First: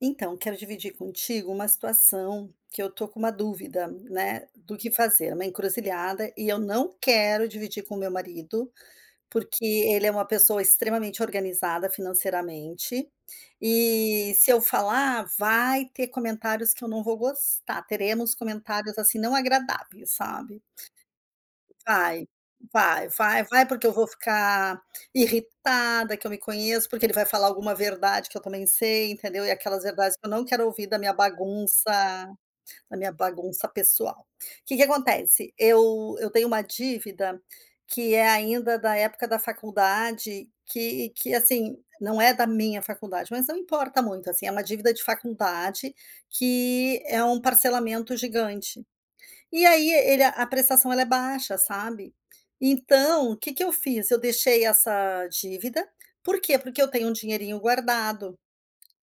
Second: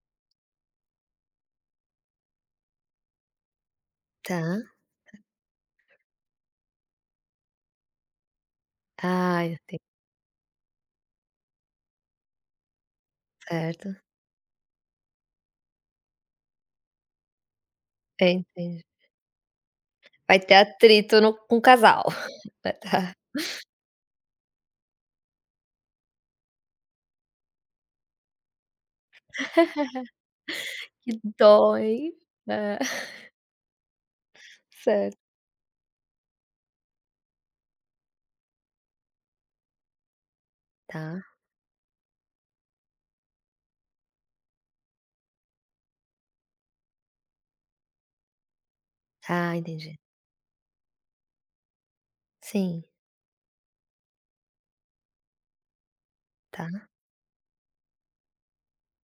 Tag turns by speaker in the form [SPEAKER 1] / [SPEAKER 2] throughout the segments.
[SPEAKER 1] Então, quero dividir contigo uma situação que eu tô com uma dúvida, né,
[SPEAKER 2] Tá.
[SPEAKER 1] do que fazer, uma encruzilhada, e eu não quero dividir com o meu marido,
[SPEAKER 2] Ah,
[SPEAKER 1] porque
[SPEAKER 2] entendi,
[SPEAKER 1] ele é uma pessoa extremamente organizada financeiramente,
[SPEAKER 2] certo.
[SPEAKER 1] e se eu falar, vai ter comentários que eu não vou gostar, teremos
[SPEAKER 2] Entendi.
[SPEAKER 1] comentários, assim, não agradáveis,
[SPEAKER 2] Vai ter
[SPEAKER 1] sabe?
[SPEAKER 2] atrito no com o casal.
[SPEAKER 1] Vai,
[SPEAKER 2] Vai,
[SPEAKER 1] vai,
[SPEAKER 2] tá.
[SPEAKER 1] vai, vai, porque eu vou ficar irritada, que eu me conheço, porque ele vai falar alguma verdade que eu também sei, entendeu? E aquelas verdades que eu não quero ouvir
[SPEAKER 2] Que dó, hein. É.
[SPEAKER 1] da minha bagunça pessoal. O que que
[SPEAKER 2] Certo.
[SPEAKER 1] acontece? Eu tenho uma dívida que é ainda da época da faculdade, que
[SPEAKER 2] Tá.
[SPEAKER 1] que, assim, não é da minha faculdade, mas não importa muito, assim, é uma dívida de faculdade que é um parcelamento gigante.
[SPEAKER 2] Ah,
[SPEAKER 1] E aí
[SPEAKER 2] entendi.
[SPEAKER 1] ele a prestação ela é baixa, sabe.
[SPEAKER 2] Sim,
[SPEAKER 1] Então, o que que eu fiz? Eu deixei essa dívida, por quê? Porque
[SPEAKER 2] tá.
[SPEAKER 1] eu tenho um dinheirinho guardado.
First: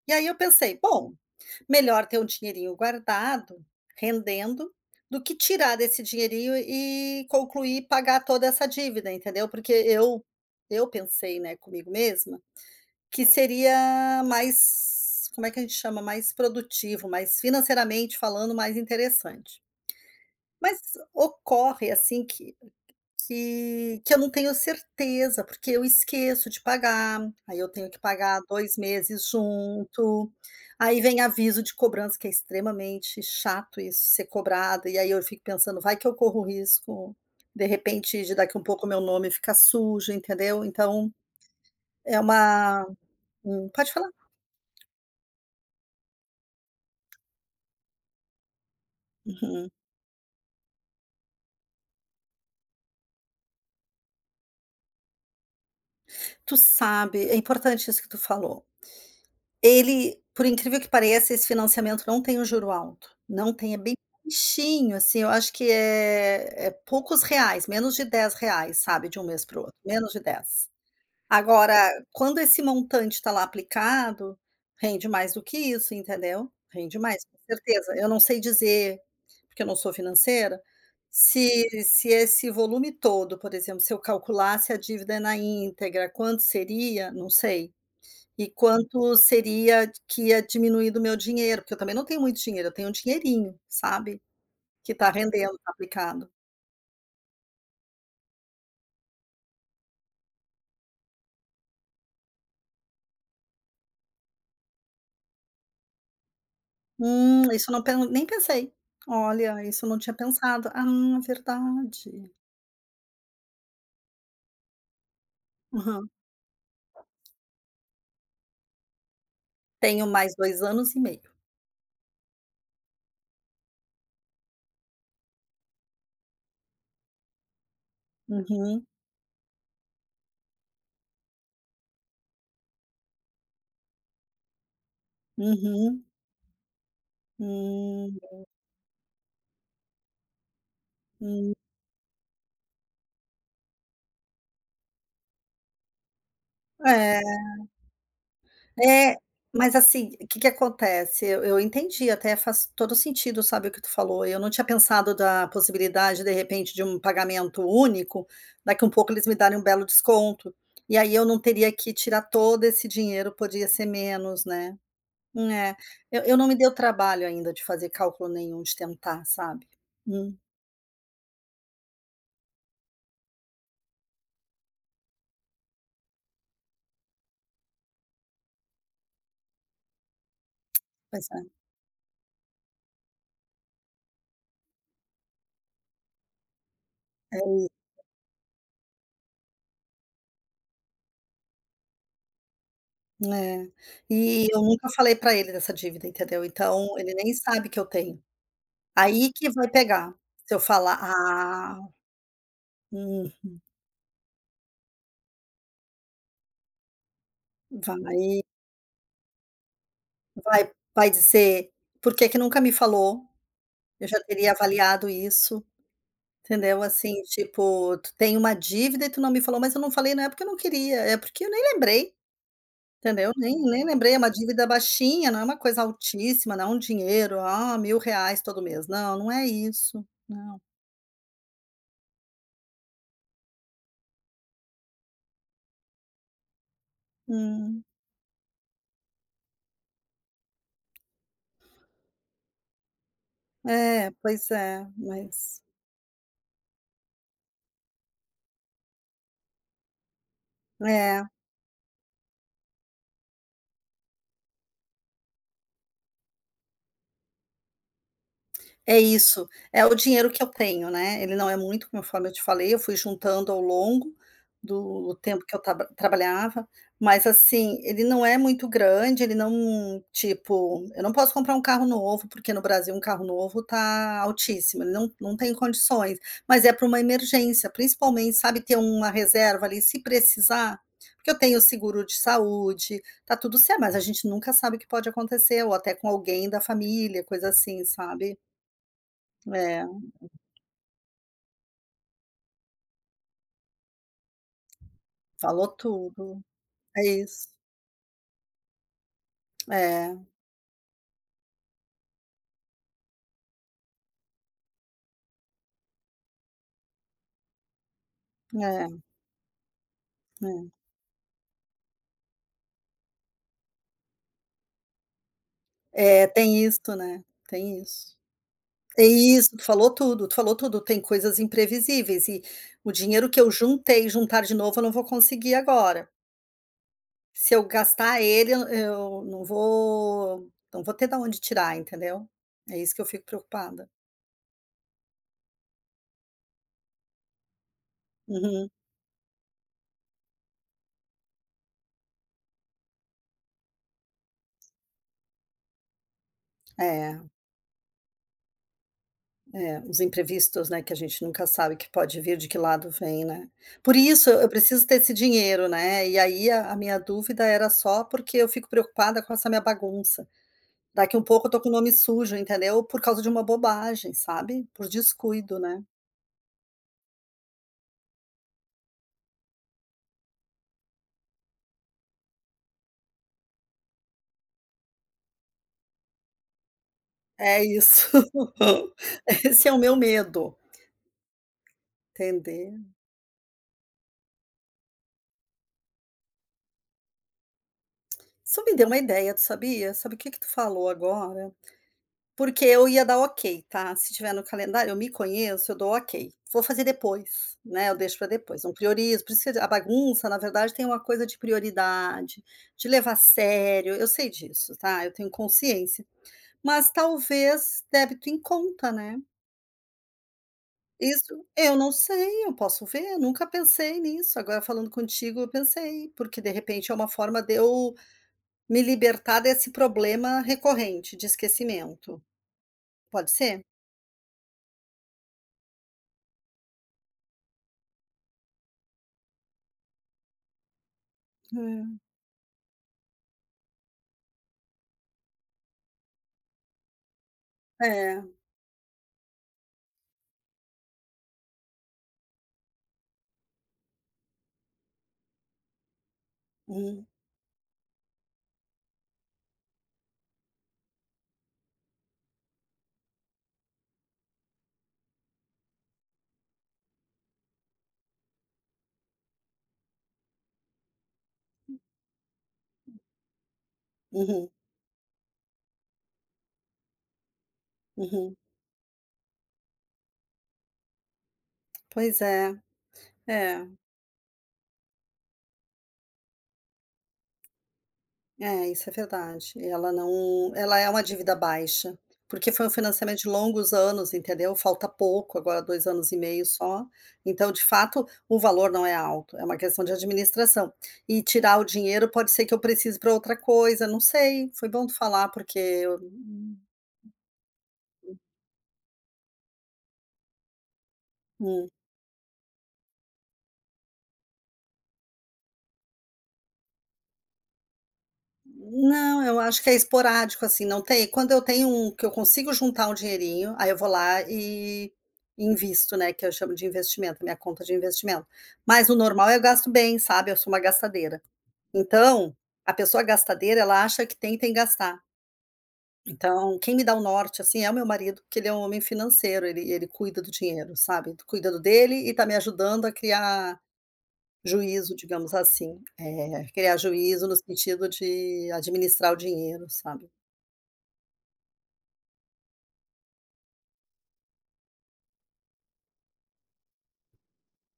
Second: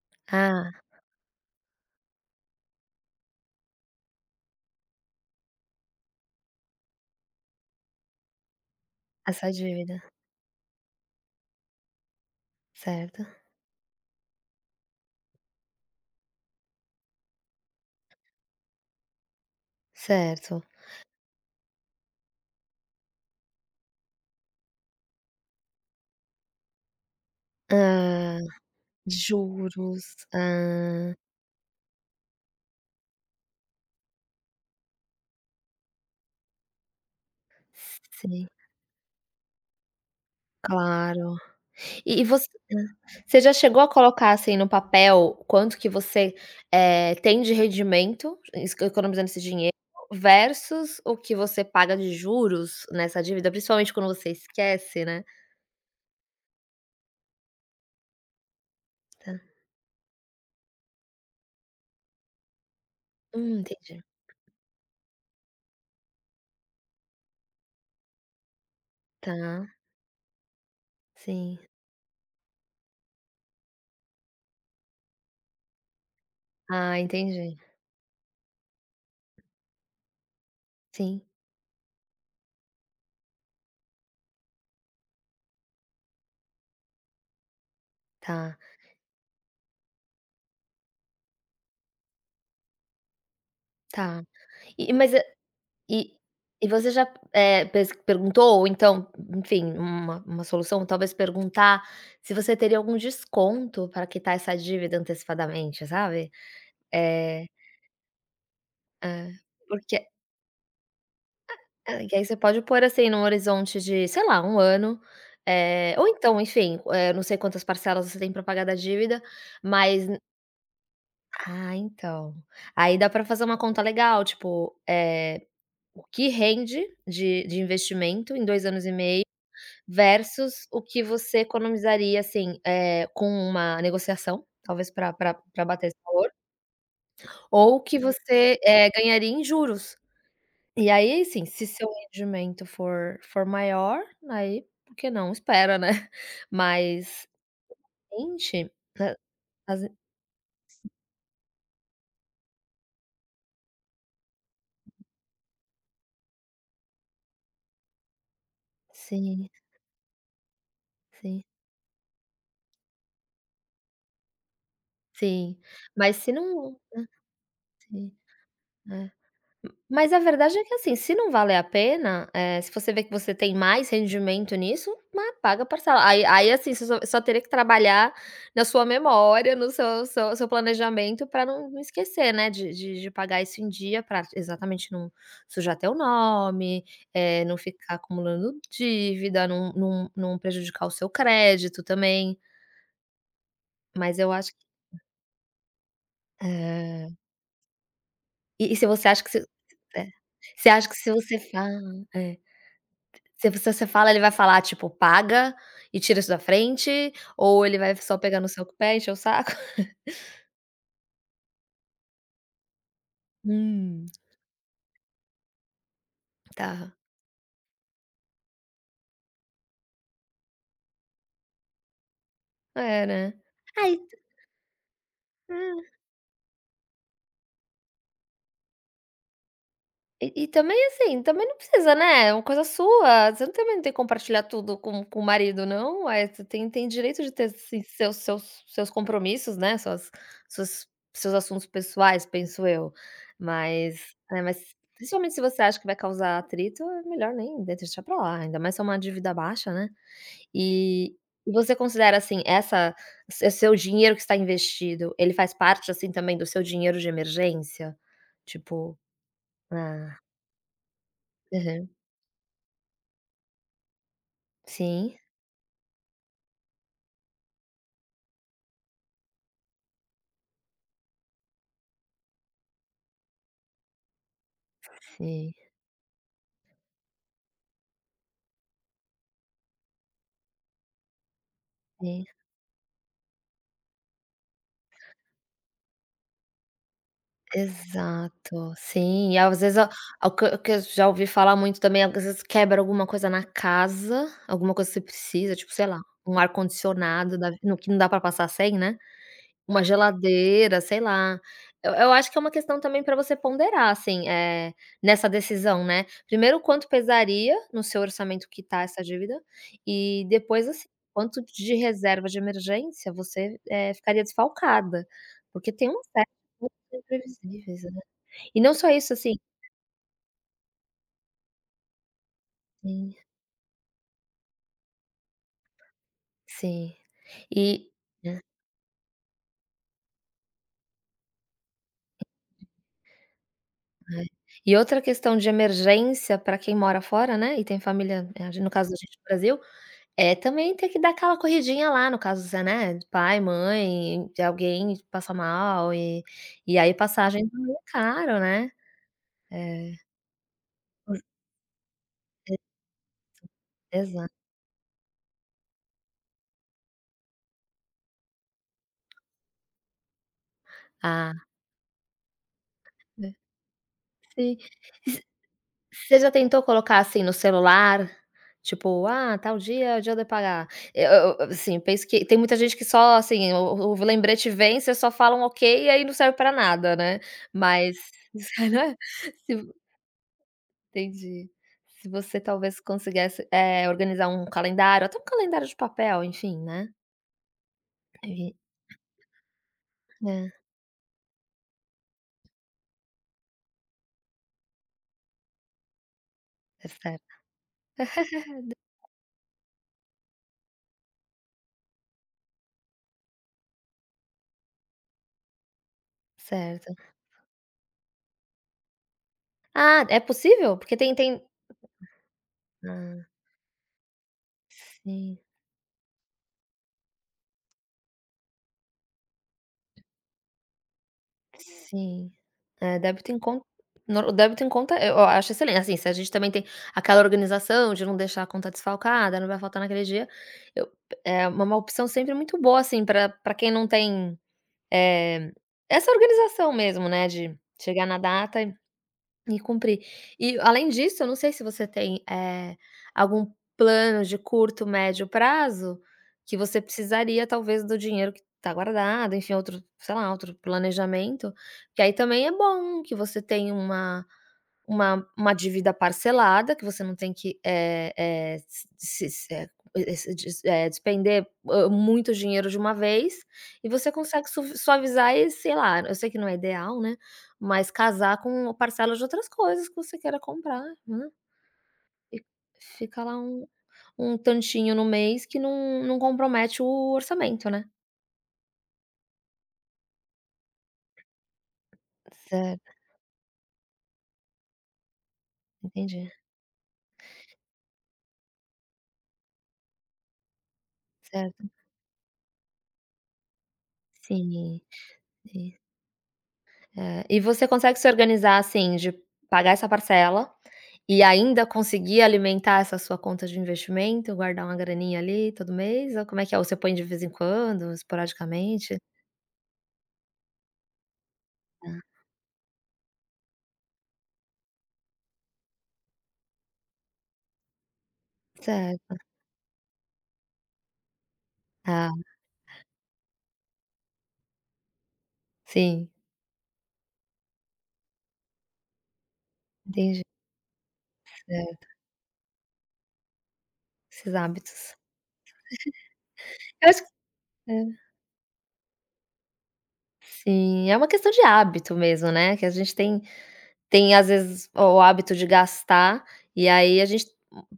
[SPEAKER 1] E aí eu
[SPEAKER 2] Ah,
[SPEAKER 1] pensei: "Bom, melhor ter um dinheirinho guardado, rendendo, do que tirar desse dinheirinho e concluir pagar toda essa dívida", entendeu.
[SPEAKER 2] essa
[SPEAKER 1] Porque
[SPEAKER 2] dívida.
[SPEAKER 1] eu pensei, né, comigo mesma,
[SPEAKER 2] Certo,
[SPEAKER 1] que seria mais como é que a gente chama? Mais produtivo, mais financeiramente falando, mais interessante.
[SPEAKER 2] certo.
[SPEAKER 1] Mas ocorre, assim, que eu não tenho certeza, porque eu esqueço de pagar, aí eu tenho que
[SPEAKER 2] Hã,
[SPEAKER 1] pagar 2 meses
[SPEAKER 2] juros.
[SPEAKER 1] junto, aí
[SPEAKER 2] Hã,
[SPEAKER 1] vem aviso de cobrança, que é extremamente chato isso, ser cobrado. E aí eu fico pensando: "Vai que eu corro risco, de repente, de
[SPEAKER 2] sim,
[SPEAKER 1] daqui um pouco meu nome ficar sujo", entendeu. Então
[SPEAKER 2] claro.
[SPEAKER 1] é
[SPEAKER 2] E você hã.
[SPEAKER 1] uma
[SPEAKER 2] Você já chegou a
[SPEAKER 1] pode falar?
[SPEAKER 2] colocar, assim, no papel quanto que você, tem de rendimento, es economizando esse
[SPEAKER 1] Uhum.
[SPEAKER 2] dinheiro, versus o que você paga de juros nessa dívida, principalmente quando você esquece, né.
[SPEAKER 1] Tu sabe, é importante isso que tu falou.
[SPEAKER 2] Tá.
[SPEAKER 1] Ele, por incrível que pareça, esse financiamento não tem um juro alto, não tem, é bem
[SPEAKER 2] Entendi.
[SPEAKER 1] baixinho, assim, eu acho que é poucos reais, menos de dez reais, sabe, de um mês para o outro,
[SPEAKER 2] Tá,
[SPEAKER 1] menos de 10.
[SPEAKER 2] sim.
[SPEAKER 1] Agora, quando esse montante está lá aplicado, rende mais do que isso, entendeu?
[SPEAKER 2] Ah,
[SPEAKER 1] Rende mais, com
[SPEAKER 2] entendi.
[SPEAKER 1] certeza. Eu não sei dizer, porque eu não sou financeira,
[SPEAKER 2] Sim,
[SPEAKER 1] se esse volume todo, por exemplo, se eu calculasse a dívida na íntegra, quanto seria? Não sei. E
[SPEAKER 2] tá,
[SPEAKER 1] quanto seria que ia diminuir do meu dinheiro, porque eu também não tenho muito dinheiro, eu tenho um dinheirinho, sabe,
[SPEAKER 2] tá.
[SPEAKER 1] que
[SPEAKER 2] E
[SPEAKER 1] está
[SPEAKER 2] mas eh,
[SPEAKER 1] rendendo, tá
[SPEAKER 2] E
[SPEAKER 1] aplicado.
[SPEAKER 2] e você já, eh, pes perguntou? Ou então, enfim, uma solução, talvez perguntar se você teria algum desconto para quitar essa dívida antecipadamente, sabe. Eh,
[SPEAKER 1] Isso eu não pen nem pensei.
[SPEAKER 2] é,
[SPEAKER 1] Olha, isso eu não
[SPEAKER 2] Porque
[SPEAKER 1] tinha pensado. Ah,
[SPEAKER 2] que aí
[SPEAKER 1] verdade.
[SPEAKER 2] você pode pôr, assim, num horizonte de, sei lá, um ano, ou
[SPEAKER 1] Aham.
[SPEAKER 2] então, enfim, não sei quantas parcelas você tem para pagar da dívida, mas
[SPEAKER 1] Tenho mais dois anos e meio.
[SPEAKER 2] ah, então. Aí dá para fazer uma conta legal, tipo, o que rende de investimento em 2 anos
[SPEAKER 1] Uhum,
[SPEAKER 2] e meio. Versus o que você economizaria, assim, com uma negociação, talvez pra bater esse
[SPEAKER 1] uhum.
[SPEAKER 2] valor, ou o que
[SPEAKER 1] Hum,
[SPEAKER 2] você, ganharia em juros. E aí, assim,
[SPEAKER 1] hum.
[SPEAKER 2] se seu rendimento for maior, aí por que não? Espera, né.
[SPEAKER 1] É.
[SPEAKER 2] Mas, gente, a
[SPEAKER 1] É, mas
[SPEAKER 2] as
[SPEAKER 1] assim, o que que acontece? Eu entendi, até faz todo sentido, sabe, o que tu falou. Eu não tinha pensado da possibilidade, de repente, de um pagamento único, daqui um pouco eles me
[SPEAKER 2] sim,
[SPEAKER 1] darem um belo desconto, e aí eu não
[SPEAKER 2] sim,
[SPEAKER 1] teria que tirar todo esse dinheiro, podia ser menos, né.
[SPEAKER 2] sim.
[SPEAKER 1] É,
[SPEAKER 2] Mas
[SPEAKER 1] eu
[SPEAKER 2] se
[SPEAKER 1] eu não me dei o
[SPEAKER 2] não
[SPEAKER 1] trabalho ainda de fazer
[SPEAKER 2] sim,
[SPEAKER 1] cálculo nenhum, de
[SPEAKER 2] é.
[SPEAKER 1] tentar, sabe.
[SPEAKER 2] Mas a
[SPEAKER 1] Hum,
[SPEAKER 2] verdade é que, assim, se não vale a pena, se você vê que você tem mais rendimento nisso, ma paga a parcela. Aí, assim, você só teria que trabalhar na sua memória, no seu seu planejamento
[SPEAKER 1] pois é,
[SPEAKER 2] para não esquecer, né, de pagar isso em dia para exatamente não sujar teu nome,
[SPEAKER 1] é
[SPEAKER 2] não
[SPEAKER 1] isso.
[SPEAKER 2] ficar acumulando dívida, não prejudicar o seu crédito também.
[SPEAKER 1] É.
[SPEAKER 2] Mas eu
[SPEAKER 1] E
[SPEAKER 2] acho
[SPEAKER 1] eu
[SPEAKER 2] que
[SPEAKER 1] nunca falei para ele dessa dívida, entendeu. Então,
[SPEAKER 2] é.
[SPEAKER 1] ele nem sabe que eu tenho.
[SPEAKER 2] E se você acha que
[SPEAKER 1] Aí
[SPEAKER 2] se
[SPEAKER 1] que vai
[SPEAKER 2] é.
[SPEAKER 1] pegar. Se eu
[SPEAKER 2] Você acha que
[SPEAKER 1] falar:
[SPEAKER 2] se você
[SPEAKER 1] "Ah,
[SPEAKER 2] fala é.
[SPEAKER 1] hum,
[SPEAKER 2] Se você fala, ele vai falar, tipo: "Paga e tira isso da frente", ou ele vai só pegar
[SPEAKER 1] vai
[SPEAKER 2] no seu pé, encher o saco?
[SPEAKER 1] vai dizer: "Por que que nunca me falou?
[SPEAKER 2] Hum.
[SPEAKER 1] Eu já teria avaliado isso", entendeu?
[SPEAKER 2] Tá.
[SPEAKER 1] Assim, tipo: "Tu tem uma dívida e tu não me falou", mas eu não falei não é porque eu não queria, é porque eu nem lembrei,
[SPEAKER 2] É,
[SPEAKER 1] entendeu?
[SPEAKER 2] né.
[SPEAKER 1] Nem
[SPEAKER 2] Ah, e
[SPEAKER 1] lembrei, é uma dívida baixinha, não é uma coisa
[SPEAKER 2] hã,
[SPEAKER 1] altíssima, não é um dinheiro, ah, 1.000 reais todo mês, não, não é isso,
[SPEAKER 2] e
[SPEAKER 1] não.
[SPEAKER 2] também, assim, também não precisa, né, é uma coisa sua, você também não tem que compartilhar tudo com o marido, não. Ué, você tem direito de ter, assim,
[SPEAKER 1] Hum,
[SPEAKER 2] seus compromissos, né, suas suas seus assuntos pessoais, penso eu.
[SPEAKER 1] é,
[SPEAKER 2] Mas, né,
[SPEAKER 1] pois
[SPEAKER 2] mas
[SPEAKER 1] é,
[SPEAKER 2] principalmente se você
[SPEAKER 1] mas
[SPEAKER 2] acha que vai causar atrito, é melhor nem de deixar pra lá, ainda mais se é uma dívida baixa, né. E
[SPEAKER 1] é.
[SPEAKER 2] Você considera, assim, essa se seu dinheiro que está investido, ele faz parte, assim, também do seu dinheiro de emergência? Tipo
[SPEAKER 1] É isso, é o
[SPEAKER 2] ah,
[SPEAKER 1] dinheiro que eu tenho, né, ele não é
[SPEAKER 2] aham.
[SPEAKER 1] muito, conforme eu te falei, eu fui juntando ao longo do
[SPEAKER 2] Sim,
[SPEAKER 1] tempo que eu trabalhava, mas assim, ele não é muito grande, ele não tipo, eu não posso comprar um carro novo, porque no Brasil um carro novo tá altíssimo, ele não
[SPEAKER 2] sim,
[SPEAKER 1] tem condições, mas é para uma emergência, principalmente, sabe, ter uma reserva ali se precisar, porque eu tenho seguro de
[SPEAKER 2] sim.
[SPEAKER 1] saúde, tá tudo certo, mas a gente nunca sabe o que pode acontecer, ou até com alguém da família, coisa assim, sabe.
[SPEAKER 2] Exato. Sim, e às vezes
[SPEAKER 1] É,
[SPEAKER 2] a o que eu já ouvi falar muito também, às vezes quebra alguma coisa na casa, alguma coisa que você precisa,
[SPEAKER 1] falou
[SPEAKER 2] tipo, sei lá, um
[SPEAKER 1] tudo. É
[SPEAKER 2] ar-condicionado
[SPEAKER 1] isso.
[SPEAKER 2] da no que não dá pra passar sem, né. Uma
[SPEAKER 1] É,
[SPEAKER 2] geladeira, sei lá. Eu acho que é uma questão também para você ponderar, assim, é nessa decisão, né. Primeiro, quanto pesaria no seu orçamento quitar
[SPEAKER 1] é,
[SPEAKER 2] essa dívida, e depois,
[SPEAKER 1] é.
[SPEAKER 2] assim, quanto de reserva de emergência você, ficaria desfalcada, porque tem um
[SPEAKER 1] É,
[SPEAKER 2] certo
[SPEAKER 1] tem isso, né, tem
[SPEAKER 2] imprevisíveis, né.
[SPEAKER 1] isso.
[SPEAKER 2] E não só
[SPEAKER 1] É
[SPEAKER 2] isso, assim
[SPEAKER 1] isso, tu falou tudo, tem coisas imprevisíveis e o
[SPEAKER 2] sim,
[SPEAKER 1] dinheiro que eu juntei, juntar de novo eu não vou conseguir agora.
[SPEAKER 2] sim.
[SPEAKER 1] Se eu
[SPEAKER 2] E
[SPEAKER 1] gastar
[SPEAKER 2] aham.
[SPEAKER 1] ele, eu não vou ter da onde tirar, entendeu. É isso que eu fico preocupada.
[SPEAKER 2] E outra questão de emergência para quem mora fora, né, e tem família, no
[SPEAKER 1] Uhum.
[SPEAKER 2] caso da gente no Brasil, é, também tem que dar aquela corridinha lá, no caso, se é, né, pai, mãe, de alguém passa mal e aí
[SPEAKER 1] É.
[SPEAKER 2] passagem também é caro, né.
[SPEAKER 1] É,
[SPEAKER 2] É,
[SPEAKER 1] os imprevistos, né, que a gente nunca sabe que pode vir, de que lado vem, né. Por
[SPEAKER 2] exato.
[SPEAKER 1] isso eu preciso ter esse dinheiro, né, e aí a minha dúvida era só porque eu fico preocupada com essa minha bagunça. Daqui um
[SPEAKER 2] Ah,
[SPEAKER 1] pouco eu tô com o nome sujo, entendeu, por causa de
[SPEAKER 2] é,
[SPEAKER 1] uma bobagem,
[SPEAKER 2] sim.
[SPEAKER 1] sabe, por descuido, né.
[SPEAKER 2] E você já tentou colocar, assim, no celular? Tipo: "Ah, tal dia é o dia de eu pagar". Eu assim, penso que tem muita gente que só, assim, o lembrete vem, você só fala um "ok" e aí não serve pra nada, né.
[SPEAKER 1] É
[SPEAKER 2] Mas,
[SPEAKER 1] isso.
[SPEAKER 2] né,
[SPEAKER 1] Esse é
[SPEAKER 2] se.
[SPEAKER 1] o meu medo,
[SPEAKER 2] Entendi. Se você
[SPEAKER 1] entender.
[SPEAKER 2] talvez conseguisse, organizar um calendário, até um calendário de papel, enfim, né. E
[SPEAKER 1] Isso me deu uma ideia, tu sabia? Sabe o que que tu
[SPEAKER 2] é,
[SPEAKER 1] falou agora? Porque eu ia dar ok, tá. Se tiver no calendário, eu me conheço, eu dou ok. Vou fazer
[SPEAKER 2] é certo,
[SPEAKER 1] depois, né, eu deixo para depois, não priorizo. Por isso que a bagunça, na verdade, tem uma coisa de prioridade, de levar a sério, eu sei disso, tá, eu tenho consciência. Mas
[SPEAKER 2] certo.
[SPEAKER 1] talvez débito em conta, né.
[SPEAKER 2] Ah, é possível? Porque tem
[SPEAKER 1] Isso eu não sei, eu posso ver,
[SPEAKER 2] ah,
[SPEAKER 1] nunca pensei nisso. Agora falando
[SPEAKER 2] sim,
[SPEAKER 1] contigo, eu pensei, porque de repente é uma forma de eu me libertar desse problema recorrente de esquecimento.
[SPEAKER 2] sim. É,
[SPEAKER 1] Pode
[SPEAKER 2] débito em
[SPEAKER 1] ser?
[SPEAKER 2] conta no o débito em conta eu acho excelente, assim, se a gente também tem aquela organização de não deixar a conta desfalcada, não vai faltar naquele dia, eu é uma
[SPEAKER 1] Hum,
[SPEAKER 2] opção sempre muito boa, assim, para quem não tem, eh, essa organização mesmo, né, de chegar na
[SPEAKER 1] é.
[SPEAKER 2] data e cumprir. E além disso, eu não sei se você tem, algum plano de curto, médio prazo, que você
[SPEAKER 1] Uhum,
[SPEAKER 2] precisaria talvez do dinheiro que está guardado, enfim, outro, sei lá, outro planejamento, que aí também é bom que você tenha uma uma dívida parcelada que você não tem que, eh eh, se se eh se des eh, despender, hã, muito dinheiro de uma vez, e você consegue
[SPEAKER 1] uhum,
[SPEAKER 2] suv suavizar e, sei lá, eu sei que não é ideal, né, mas
[SPEAKER 1] uhum.
[SPEAKER 2] casar com parcelas de outras coisas que você queira comprar, né.
[SPEAKER 1] Pois
[SPEAKER 2] E
[SPEAKER 1] é,
[SPEAKER 2] fica lá um
[SPEAKER 1] é,
[SPEAKER 2] tantinho no mês que não compromete o orçamento, né.
[SPEAKER 1] é, isso é verdade. Ela não Ela é uma dívida baixa, porque foi um
[SPEAKER 2] Certo,
[SPEAKER 1] financiamento de longos anos, entendeu? Falta pouco, agora dois anos e
[SPEAKER 2] entendi.
[SPEAKER 1] meio só. Então, de fato, o valor não é alto, é uma questão de administração. E tirar
[SPEAKER 2] Certo.
[SPEAKER 1] o dinheiro pode ser que eu precise para outra coisa, não sei. Foi
[SPEAKER 2] Sim.
[SPEAKER 1] bom tu falar, porque
[SPEAKER 2] Sim.
[SPEAKER 1] eu
[SPEAKER 2] É. E você consegue se organizar, assim, de pagar essa parcela e ainda
[SPEAKER 1] hum.
[SPEAKER 2] conseguir alimentar essa sua conta de investimento, guardar uma graninha ali todo mês, ou como é que é? Ou você põe de vez em quando, esporadicamente?
[SPEAKER 1] Não, eu acho que é esporádico, assim, não tem quando eu tenho um
[SPEAKER 2] Ah,
[SPEAKER 1] que eu consigo juntar um dinheirinho, aí eu vou lá e invisto, né, que eu chamo de investimento, minha conta de investimento. Mas o
[SPEAKER 2] certo.
[SPEAKER 1] normal é eu gasto bem, sabe, eu sou uma gastadeira.
[SPEAKER 2] Ah,
[SPEAKER 1] Então, a pessoa gastadeira, ela acha que tem e tem que gastar.
[SPEAKER 2] sim,
[SPEAKER 1] Então, quem me dá o norte, assim, é o meu marido, que ele é um homem financeiro, ele
[SPEAKER 2] entendi.
[SPEAKER 1] cuida do dinheiro, sabe, cuida do
[SPEAKER 2] É,
[SPEAKER 1] dele e tá me ajudando a criar
[SPEAKER 2] esses hábitos.
[SPEAKER 1] juízo, digamos assim. Eh, criar
[SPEAKER 2] Eu acho
[SPEAKER 1] juízo
[SPEAKER 2] que
[SPEAKER 1] no
[SPEAKER 2] é,
[SPEAKER 1] sentido de administrar o dinheiro, sabe.
[SPEAKER 2] sim, é uma questão de hábito mesmo, né, que a gente tem às vezes o hábito de gastar, e aí a gente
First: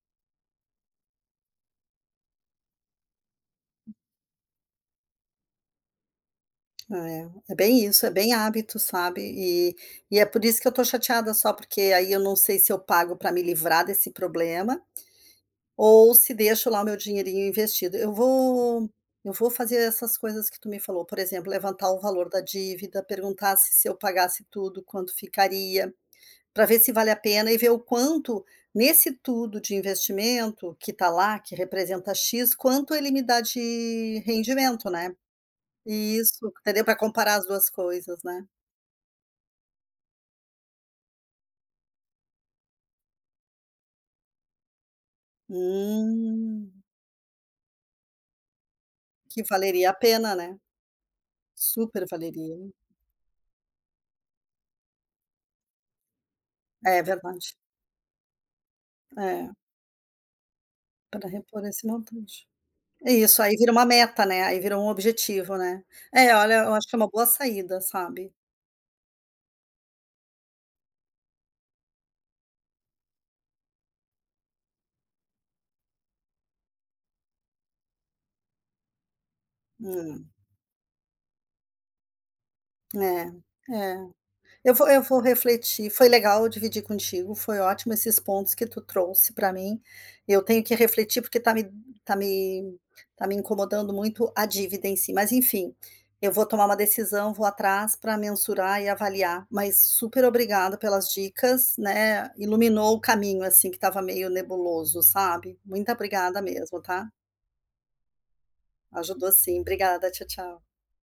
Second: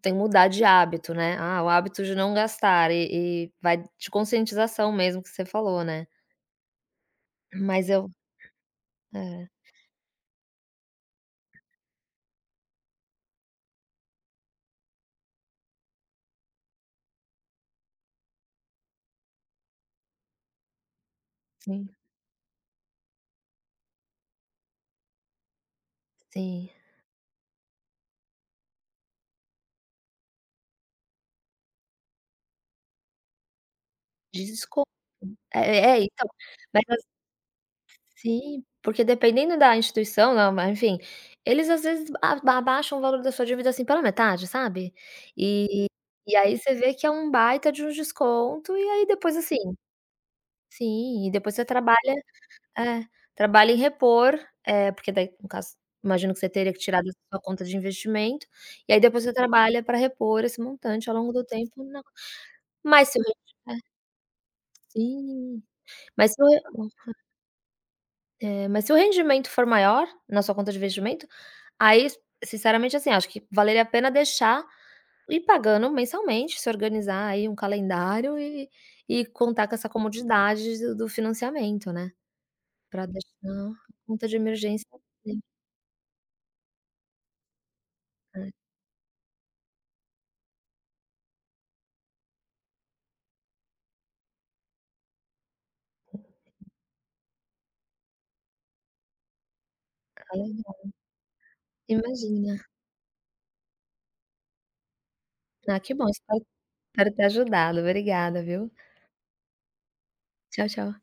[SPEAKER 2] tem que mudar de hábito, né. Ah, o hábito de não gastar e vai de conscientização mesmo que você falou, né.
[SPEAKER 1] É, é bem
[SPEAKER 2] Mas
[SPEAKER 1] isso,
[SPEAKER 2] eu
[SPEAKER 1] é bem hábito, sabe.
[SPEAKER 2] é,
[SPEAKER 1] E é por isso que eu tô chateada só, porque aí eu não sei se eu pago para me livrar desse problema, ou se deixo lá o meu dinheirinho investido. Eu vou fazer essas coisas que tu me falou, por exemplo,
[SPEAKER 2] sim,
[SPEAKER 1] levantar o valor da dívida, perguntar se eu pagasse tudo, quanto ficaria, para
[SPEAKER 2] sim.
[SPEAKER 1] ver se vale a pena e ver o quanto nesse tudo de investimento que tá lá, que representa "X", quanto ele me dá de
[SPEAKER 2] Desesco
[SPEAKER 1] rendimento, né.
[SPEAKER 2] é então,
[SPEAKER 1] Isso, entendeu?
[SPEAKER 2] mas
[SPEAKER 1] Para comparar as 2 coisas, né.
[SPEAKER 2] assim, porque dependendo da instituição, não, mas enfim, eles às vezes abaixam o valor da sua dívida, assim, pela metade, sabe. E e aí
[SPEAKER 1] Hum,
[SPEAKER 2] você vê que é um baita de um desconto e aí depois,
[SPEAKER 1] que
[SPEAKER 2] assim,
[SPEAKER 1] valeria a pena, né.
[SPEAKER 2] sim, e depois você trabalha
[SPEAKER 1] Super valeria.
[SPEAKER 2] é, trabalha em repor, porque daí no caso, imagino que você teria que tirar
[SPEAKER 1] É
[SPEAKER 2] da sua
[SPEAKER 1] verdade.
[SPEAKER 2] conta de investimento, e aí depois você
[SPEAKER 1] É,
[SPEAKER 2] trabalha pra repor esse montante ao
[SPEAKER 1] para
[SPEAKER 2] longo do
[SPEAKER 1] repor
[SPEAKER 2] tempo
[SPEAKER 1] esse
[SPEAKER 2] na
[SPEAKER 1] montante.
[SPEAKER 2] mas
[SPEAKER 1] É
[SPEAKER 2] se o
[SPEAKER 1] isso, aí vira uma meta, né, aí vira um objetivo,
[SPEAKER 2] sim,
[SPEAKER 1] né.
[SPEAKER 2] mas
[SPEAKER 1] É,
[SPEAKER 2] se o
[SPEAKER 1] olha, eu acho que é uma boa saída, sabe.
[SPEAKER 2] É, mas se o rendimento for maior na sua conta de investimento, aí, sinceramente, assim, acho que valeria a pena deixar ir pagando mensalmente, se organizar aí um calendário e contar com essa
[SPEAKER 1] Hum,
[SPEAKER 2] comodidade do financiamento, né, para deixar a
[SPEAKER 1] é, é.
[SPEAKER 2] conta de
[SPEAKER 1] Eu
[SPEAKER 2] emergência
[SPEAKER 1] vou eu vou
[SPEAKER 2] sempre.
[SPEAKER 1] refletir. Foi legal dividir contigo, foi ótimo esses pontos que tu trouxe para mim. Eu tenho que refletir, porque tá me tá me incomodando muito a dívida em si, mas enfim, eu vou tomar uma decisão, vou atrás para mensurar e avaliar, mas super
[SPEAKER 2] Ah, legal.
[SPEAKER 1] obrigada pelas dicas, né,
[SPEAKER 2] Imagina.
[SPEAKER 1] iluminou o caminho, assim, que estava meio nebuloso, sabe.
[SPEAKER 2] Ah,
[SPEAKER 1] Muito
[SPEAKER 2] que bom,
[SPEAKER 1] obrigada mesmo, tá.
[SPEAKER 2] espero ter ajudado. Obrigada, viu.
[SPEAKER 1] Ajudou sim. Obrigada. Tchau, tchau.
[SPEAKER 2] Tchau, tchau.